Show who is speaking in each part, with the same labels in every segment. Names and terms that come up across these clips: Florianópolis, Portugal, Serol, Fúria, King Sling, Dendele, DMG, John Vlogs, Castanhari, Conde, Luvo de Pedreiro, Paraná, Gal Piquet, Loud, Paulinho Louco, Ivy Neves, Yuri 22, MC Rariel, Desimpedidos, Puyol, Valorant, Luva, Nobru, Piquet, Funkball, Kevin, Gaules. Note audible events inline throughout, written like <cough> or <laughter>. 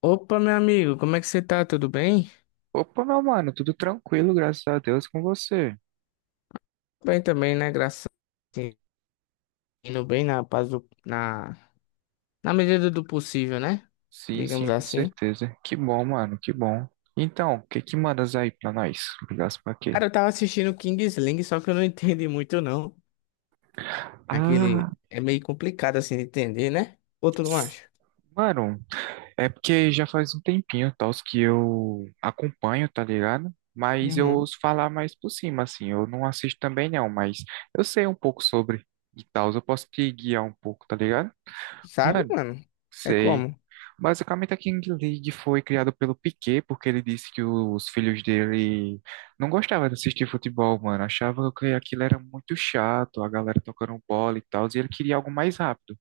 Speaker 1: Opa, meu amigo, como é que você tá? Tudo bem?
Speaker 2: Opa, meu mano, tudo tranquilo, graças a Deus com você.
Speaker 1: Bem também, né? Graças a Deus. Indo bem na paz na medida do possível, né?
Speaker 2: Sim, sim,
Speaker 1: Digamos
Speaker 2: com
Speaker 1: assim.
Speaker 2: certeza. Que bom, mano, que bom. Então, o que que mandas aí pra nós? Ligasse pra quê?
Speaker 1: Cara, eu tava assistindo King Sling, só que eu não <laughs> entendi muito, não.
Speaker 2: Ah,
Speaker 1: Aquele é meio complicado assim de entender, né? Ou tu não acha?
Speaker 2: mano, é porque já faz um tempinho, tal, que eu acompanho, tá ligado? Mas eu
Speaker 1: Uhum.
Speaker 2: ouço falar mais por cima, assim. Eu não assisto também não, mas eu sei um pouco sobre e tal. Eu posso te guiar um pouco, tá ligado?
Speaker 1: Sabe,
Speaker 2: Mano,
Speaker 1: mano? É
Speaker 2: sei.
Speaker 1: como?
Speaker 2: Basicamente, a King League foi criada pelo Piquet, porque ele disse que os filhos dele não gostavam de assistir futebol, mano. Achava que aquilo era muito chato, a galera tocando bola e tal, e ele queria algo mais rápido.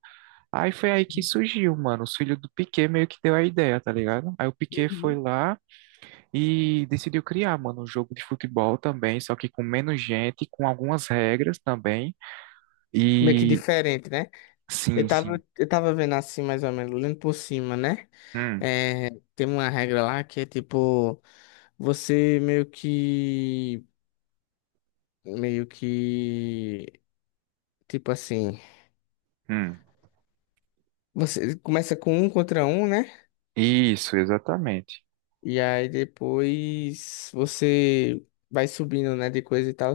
Speaker 2: Aí foi aí que surgiu, mano. Os filhos do Piquet meio que deu a ideia, tá ligado? Aí o Piquet foi
Speaker 1: Uhum.
Speaker 2: lá e decidiu criar, mano, um jogo de futebol também, só que com menos gente, com algumas regras também.
Speaker 1: Meio que
Speaker 2: E
Speaker 1: diferente, né? Eu
Speaker 2: sim, sim.
Speaker 1: tava, eu tava vendo assim, mais ou menos, lendo por cima, né?
Speaker 2: Hum,
Speaker 1: É, tem uma regra lá que é tipo, você meio que tipo assim,
Speaker 2: hum.
Speaker 1: você começa com um contra um, né?
Speaker 2: Isso, exatamente.
Speaker 1: E aí depois você vai subindo, né, de coisa e tal.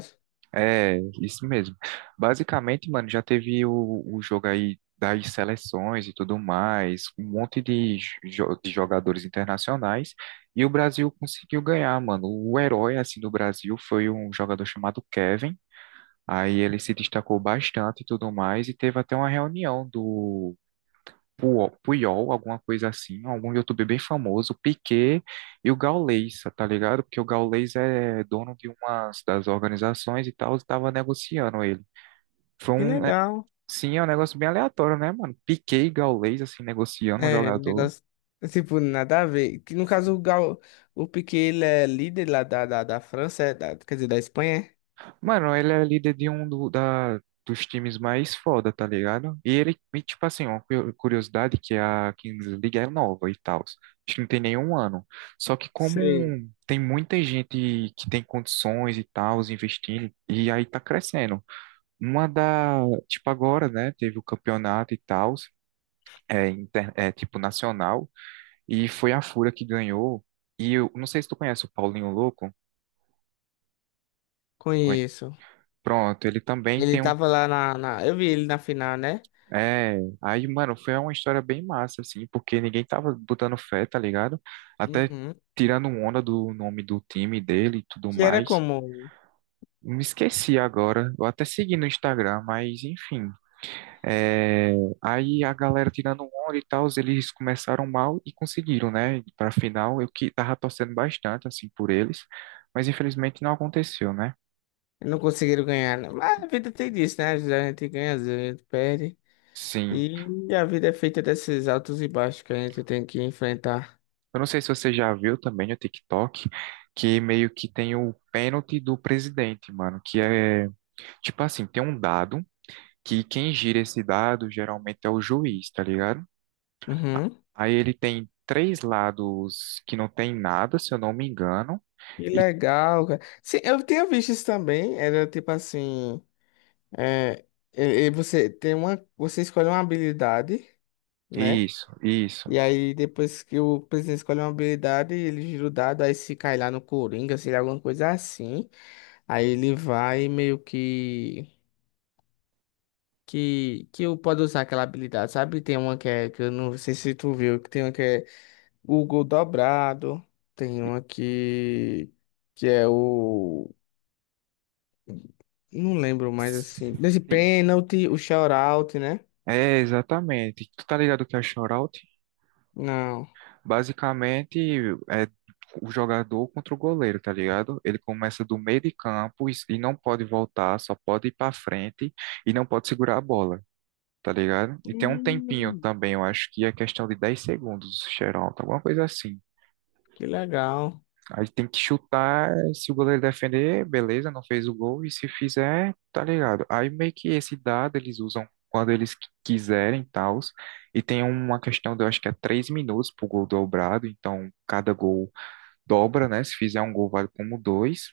Speaker 2: É, isso mesmo. Basicamente, mano, já teve o jogo aí das seleções e tudo mais, um monte de, de jogadores internacionais, e o Brasil conseguiu ganhar, mano. O herói, assim, do Brasil foi um jogador chamado Kevin, aí ele se destacou bastante e tudo mais, e teve até uma reunião do, Puyol, alguma coisa assim, algum youtuber bem famoso, Piquet e o Gaules, tá ligado? Porque o Gaules é dono de umas das organizações e tal, estava negociando ele. Foi
Speaker 1: Que
Speaker 2: um, é,
Speaker 1: legal.
Speaker 2: sim, é um negócio bem aleatório, né, mano? Piquet e Gaules, assim, negociando um
Speaker 1: É,
Speaker 2: jogador.
Speaker 1: negócio tipo nada a ver. Que no caso o Piquet ele é líder lá da França, quer dizer, da Espanha, é?
Speaker 2: Mano, ele é líder de um dos times mais foda, tá ligado? E ele, e, tipo assim, uma curiosidade, que é a Kings League é nova e tal. Acho que não tem nenhum ano. Só que como
Speaker 1: Sei.
Speaker 2: tem muita gente que tem condições e tal, investindo, e aí tá crescendo. Uma da, tipo agora, né, teve o campeonato e tal, é, é tipo nacional, e foi a Fúria que ganhou. E eu não sei se tu conhece o Paulinho Louco. Conhe-
Speaker 1: Conheço.
Speaker 2: Pronto, ele também
Speaker 1: Ele
Speaker 2: tem um.
Speaker 1: tava lá eu vi ele na final, né?
Speaker 2: É, aí, mano, foi uma história bem massa, assim, porque ninguém tava botando fé, tá ligado? Até
Speaker 1: Uhum.
Speaker 2: tirando onda do nome do time dele e tudo
Speaker 1: Que era
Speaker 2: mais.
Speaker 1: como?
Speaker 2: Me esqueci agora, eu até segui no Instagram, mas enfim. É, aí a galera tirando onda e tal, eles começaram mal e conseguiram, né? Pra final, eu que tava torcendo bastante, assim, por eles, mas infelizmente não aconteceu, né?
Speaker 1: Não conseguiram ganhar, né? Mas a vida tem disso, né? Às vezes a gente ganha, às vezes a gente perde.
Speaker 2: Sim.
Speaker 1: E a vida é feita desses altos e baixos que a gente tem que enfrentar.
Speaker 2: Eu não sei se você já viu também no TikTok que meio que tem o pênalti do presidente, mano, que é tipo assim, tem um dado que quem gira esse dado geralmente é o juiz, tá ligado?
Speaker 1: Uhum.
Speaker 2: Aí ele tem três lados que não tem nada, se eu não me engano.
Speaker 1: Que
Speaker 2: E
Speaker 1: legal, cara. Sim, eu tinha visto isso também. Era tipo assim. É, e você tem uma. Você escolhe uma habilidade, né?
Speaker 2: isso, isso.
Speaker 1: E aí, depois que o presidente escolhe uma habilidade, ele gira o dado, aí se cai lá no Coringa, se ele alguma coisa assim. Aí ele vai meio que eu pode usar aquela habilidade, sabe? Tem uma que é, que eu não sei se tu viu, que tem uma que é o gol dobrado, tem uma que é o, não lembro mais assim, desse
Speaker 2: Sim,
Speaker 1: pênalti, o shout-out, né?
Speaker 2: é exatamente. Tu tá ligado o que é shootout?
Speaker 1: Não.
Speaker 2: Basicamente, é o jogador contra o goleiro, tá ligado? Ele começa do meio de campo e não pode voltar, só pode ir para frente e não pode segurar a bola, tá ligado? E tem um tempinho
Speaker 1: Hum,
Speaker 2: também, eu acho que é questão de 10 segundos, xeralta, alguma coisa assim.
Speaker 1: que legal.
Speaker 2: Aí tem que chutar, se o goleiro defender, beleza, não fez o gol, e se fizer, tá ligado? Aí meio que esse dado eles usam quando eles quiserem, tals. E tem uma questão de, eu acho que é 3 minutos pro gol dobrado, então cada gol dobra, né? Se fizer um gol, vale como dois.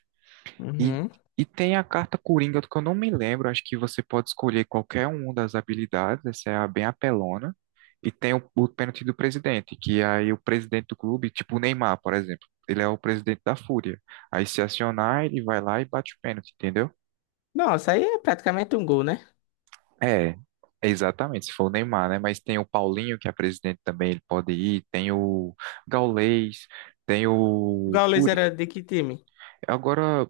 Speaker 2: E,
Speaker 1: Uhum.
Speaker 2: e tem a carta Coringa, que eu não me lembro. Acho que você pode escolher qualquer uma das habilidades. Essa é a bem apelona. E tem o pênalti do presidente, que é aí o presidente do clube, tipo o Neymar, por exemplo, ele é o presidente da Fúria. Aí se acionar, ele vai lá e bate o pênalti, entendeu?
Speaker 1: Nossa, aí é praticamente um gol, né?
Speaker 2: É, exatamente, se for o Neymar, né? Mas tem o Paulinho, que é presidente também, ele pode ir. Tem o Gaulês, tem
Speaker 1: O
Speaker 2: o
Speaker 1: Gaules
Speaker 2: Curi.
Speaker 1: era de que time?
Speaker 2: Agora,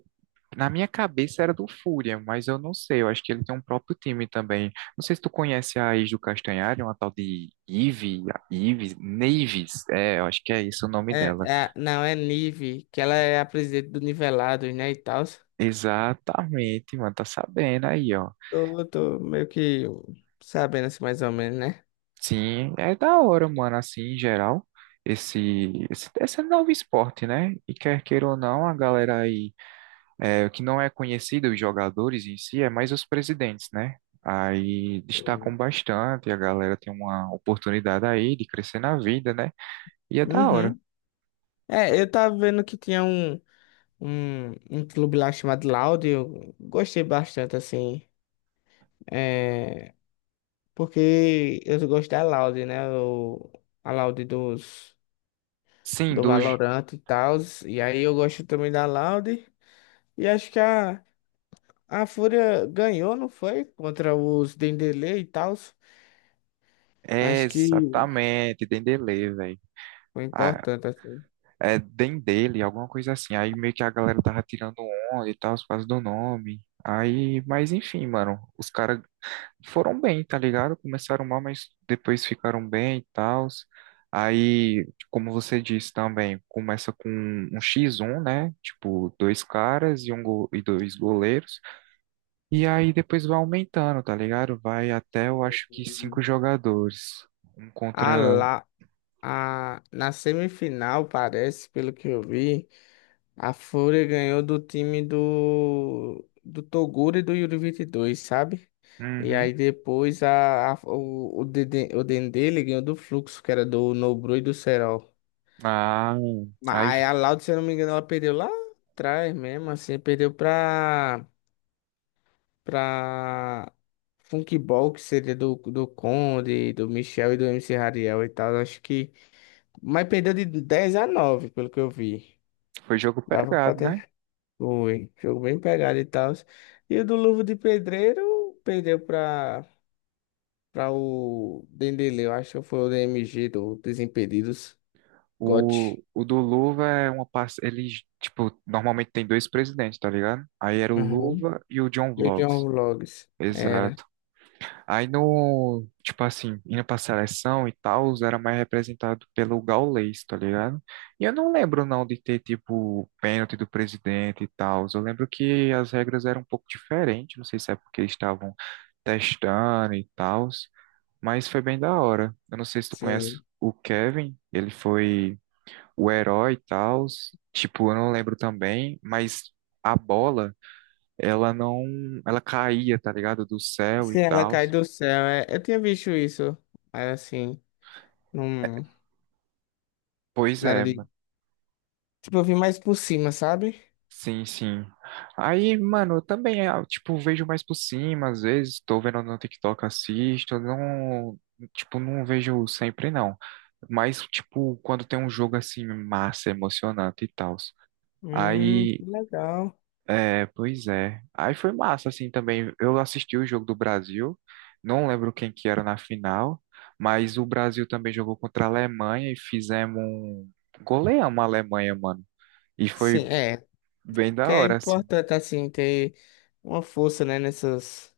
Speaker 2: na minha cabeça era do Fúria, mas eu não sei. Eu acho que ele tem um próprio time também. Não sei se tu conhece a ex do Castanhari, uma tal de Ivy, Neves. É, eu acho que é isso o nome
Speaker 1: É,
Speaker 2: dela.
Speaker 1: não, é Nive, que ela é a presidente do Nivelados, né, e tal.
Speaker 2: Exatamente, mano. Tá sabendo aí, ó.
Speaker 1: Tô meio que sabendo assim, mais ou menos, né?
Speaker 2: Sim, é da hora, mano, assim, em geral, esse novo esporte, né? E quer queira ou não, a galera aí. É, o que não é conhecido, os jogadores em si, é mais os presidentes, né? Aí destacam bastante, a galera tem uma oportunidade aí de crescer na vida, né? E é da hora.
Speaker 1: Uhum. É, eu tava vendo que tinha um clube lá chamado Loud, eu gostei bastante, assim, é, porque eu gosto da Loud, né, a Loud
Speaker 2: Sim,
Speaker 1: do
Speaker 2: dos...
Speaker 1: Valorant e tal, e aí eu gosto também da Loud, e acho que a Fúria ganhou, não foi? Contra os Dendele e tal,
Speaker 2: É
Speaker 1: acho que
Speaker 2: exatamente, Dendele, velho.
Speaker 1: foi
Speaker 2: Ah,
Speaker 1: importante, assim.
Speaker 2: é Dendele, alguma coisa assim. Aí meio que a galera tava tirando onda e tal, os pais do nome. Aí, mas enfim, mano, os caras foram bem, tá ligado? Começaram mal, mas depois ficaram bem e tal. Aí, como você disse também, começa com um X1, né? Tipo, dois caras e, e dois goleiros. E aí depois vai aumentando, tá ligado? Vai até, eu acho que cinco jogadores. Um contra.
Speaker 1: A, Na semifinal, parece, pelo que eu vi, a Fúria ganhou do time do Toguro e do Yuri 22, sabe? E
Speaker 2: Uhum.
Speaker 1: aí depois o Dendele ganhou do Fluxo, que era do Nobru e do Serol.
Speaker 2: Ah,
Speaker 1: Mas
Speaker 2: aí
Speaker 1: aí a Loud, se eu não me engano, ela perdeu lá atrás mesmo, assim, perdeu pra Funkball, que seria do Conde, do Michel e do MC Rariel e tal. Acho que. Mas perdeu de 10-9 pelo que eu vi.
Speaker 2: foi jogo
Speaker 1: Dava pra
Speaker 2: pegado, né?
Speaker 1: ter. Foi. Jogo bem pegado e tal. E o do Luvo de Pedreiro perdeu pra o Dendele. Eu acho que foi o DMG do Desimpedidos. GOT.
Speaker 2: O do Luva é uma parte. Ele, tipo, normalmente tem dois presidentes, tá ligado? Aí era o
Speaker 1: Uhum.
Speaker 2: Luva e o John
Speaker 1: E o John
Speaker 2: Vlogs.
Speaker 1: Vlogs. Era.
Speaker 2: Exato. Aí no, tipo assim, indo pra seleção e tal, era mais representado pelo Gaules, tá ligado? E eu não lembro não de ter, tipo, pênalti do presidente e tal. Eu lembro que as regras eram um pouco diferentes, não sei se é porque eles estavam testando e tal, mas foi bem da hora. Eu não sei se tu conhece
Speaker 1: Sim.
Speaker 2: o Kevin, ele foi o herói e tal. Tipo, eu não lembro também, mas a bola, ela não, ela caía, tá ligado? Do céu e
Speaker 1: Se ela
Speaker 2: tal.
Speaker 1: cai do céu. É. Eu tinha visto isso. Mas assim, não.
Speaker 2: Pois
Speaker 1: Nada
Speaker 2: é,
Speaker 1: de.
Speaker 2: mano.
Speaker 1: Tipo, eu vi mais por cima, sabe?
Speaker 2: Sim, sim. Aí, mano, eu também, ah, tipo, vejo mais por cima, às vezes, tô vendo no TikTok, assisto, não, tipo, não vejo sempre, não. Mas, tipo, quando tem um jogo, assim, massa, emocionante e tal. Aí,
Speaker 1: Que legal.
Speaker 2: é, pois é. Aí foi massa, assim, também. Eu assisti o jogo do Brasil, não lembro quem que era na final, mas o Brasil também jogou contra a Alemanha e fizemos um... Goleamos a Alemanha, mano. E
Speaker 1: Sim,
Speaker 2: foi
Speaker 1: é.
Speaker 2: bem
Speaker 1: Que
Speaker 2: da
Speaker 1: é
Speaker 2: hora, assim.
Speaker 1: importante, assim, ter uma força, né, nessas.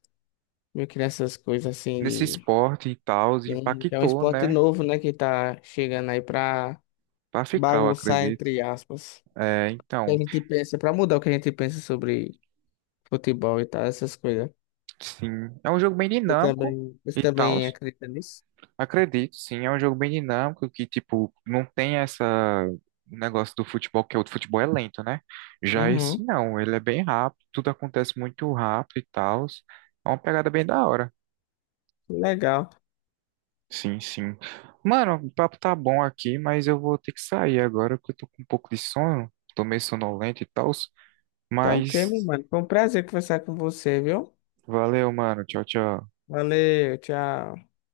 Speaker 1: Meio que nessas coisas assim
Speaker 2: Nesse
Speaker 1: de.
Speaker 2: esporte e tal,
Speaker 1: Sim, que é um
Speaker 2: impactou,
Speaker 1: esporte
Speaker 2: né?
Speaker 1: novo, né? Que tá chegando aí pra
Speaker 2: Pra ficar, eu
Speaker 1: bagunçar,
Speaker 2: acredito.
Speaker 1: entre aspas.
Speaker 2: É,
Speaker 1: Que a
Speaker 2: então,
Speaker 1: gente pensa, pra mudar o que a gente pensa sobre futebol e tal, essas coisas.
Speaker 2: sim, é um jogo bem
Speaker 1: Você
Speaker 2: dinâmico
Speaker 1: também, você
Speaker 2: e tal.
Speaker 1: também acredita nisso?
Speaker 2: Acredito, sim, é um jogo bem dinâmico que, tipo, não tem essa o negócio do futebol, que é o futebol é lento, né? Já esse
Speaker 1: Uhum,
Speaker 2: não, ele é bem rápido, tudo acontece muito rápido e tal. É uma pegada bem da hora.
Speaker 1: legal.
Speaker 2: Sim, sim. Mano, o papo tá bom aqui, mas eu vou ter que sair agora, porque eu tô com um pouco de sono, tô meio sonolento e tal.
Speaker 1: Tá ok, meu
Speaker 2: Mas
Speaker 1: mano. Foi um prazer conversar com você, viu?
Speaker 2: Valeu, mano. Tchau, tchau.
Speaker 1: Valeu, tchau.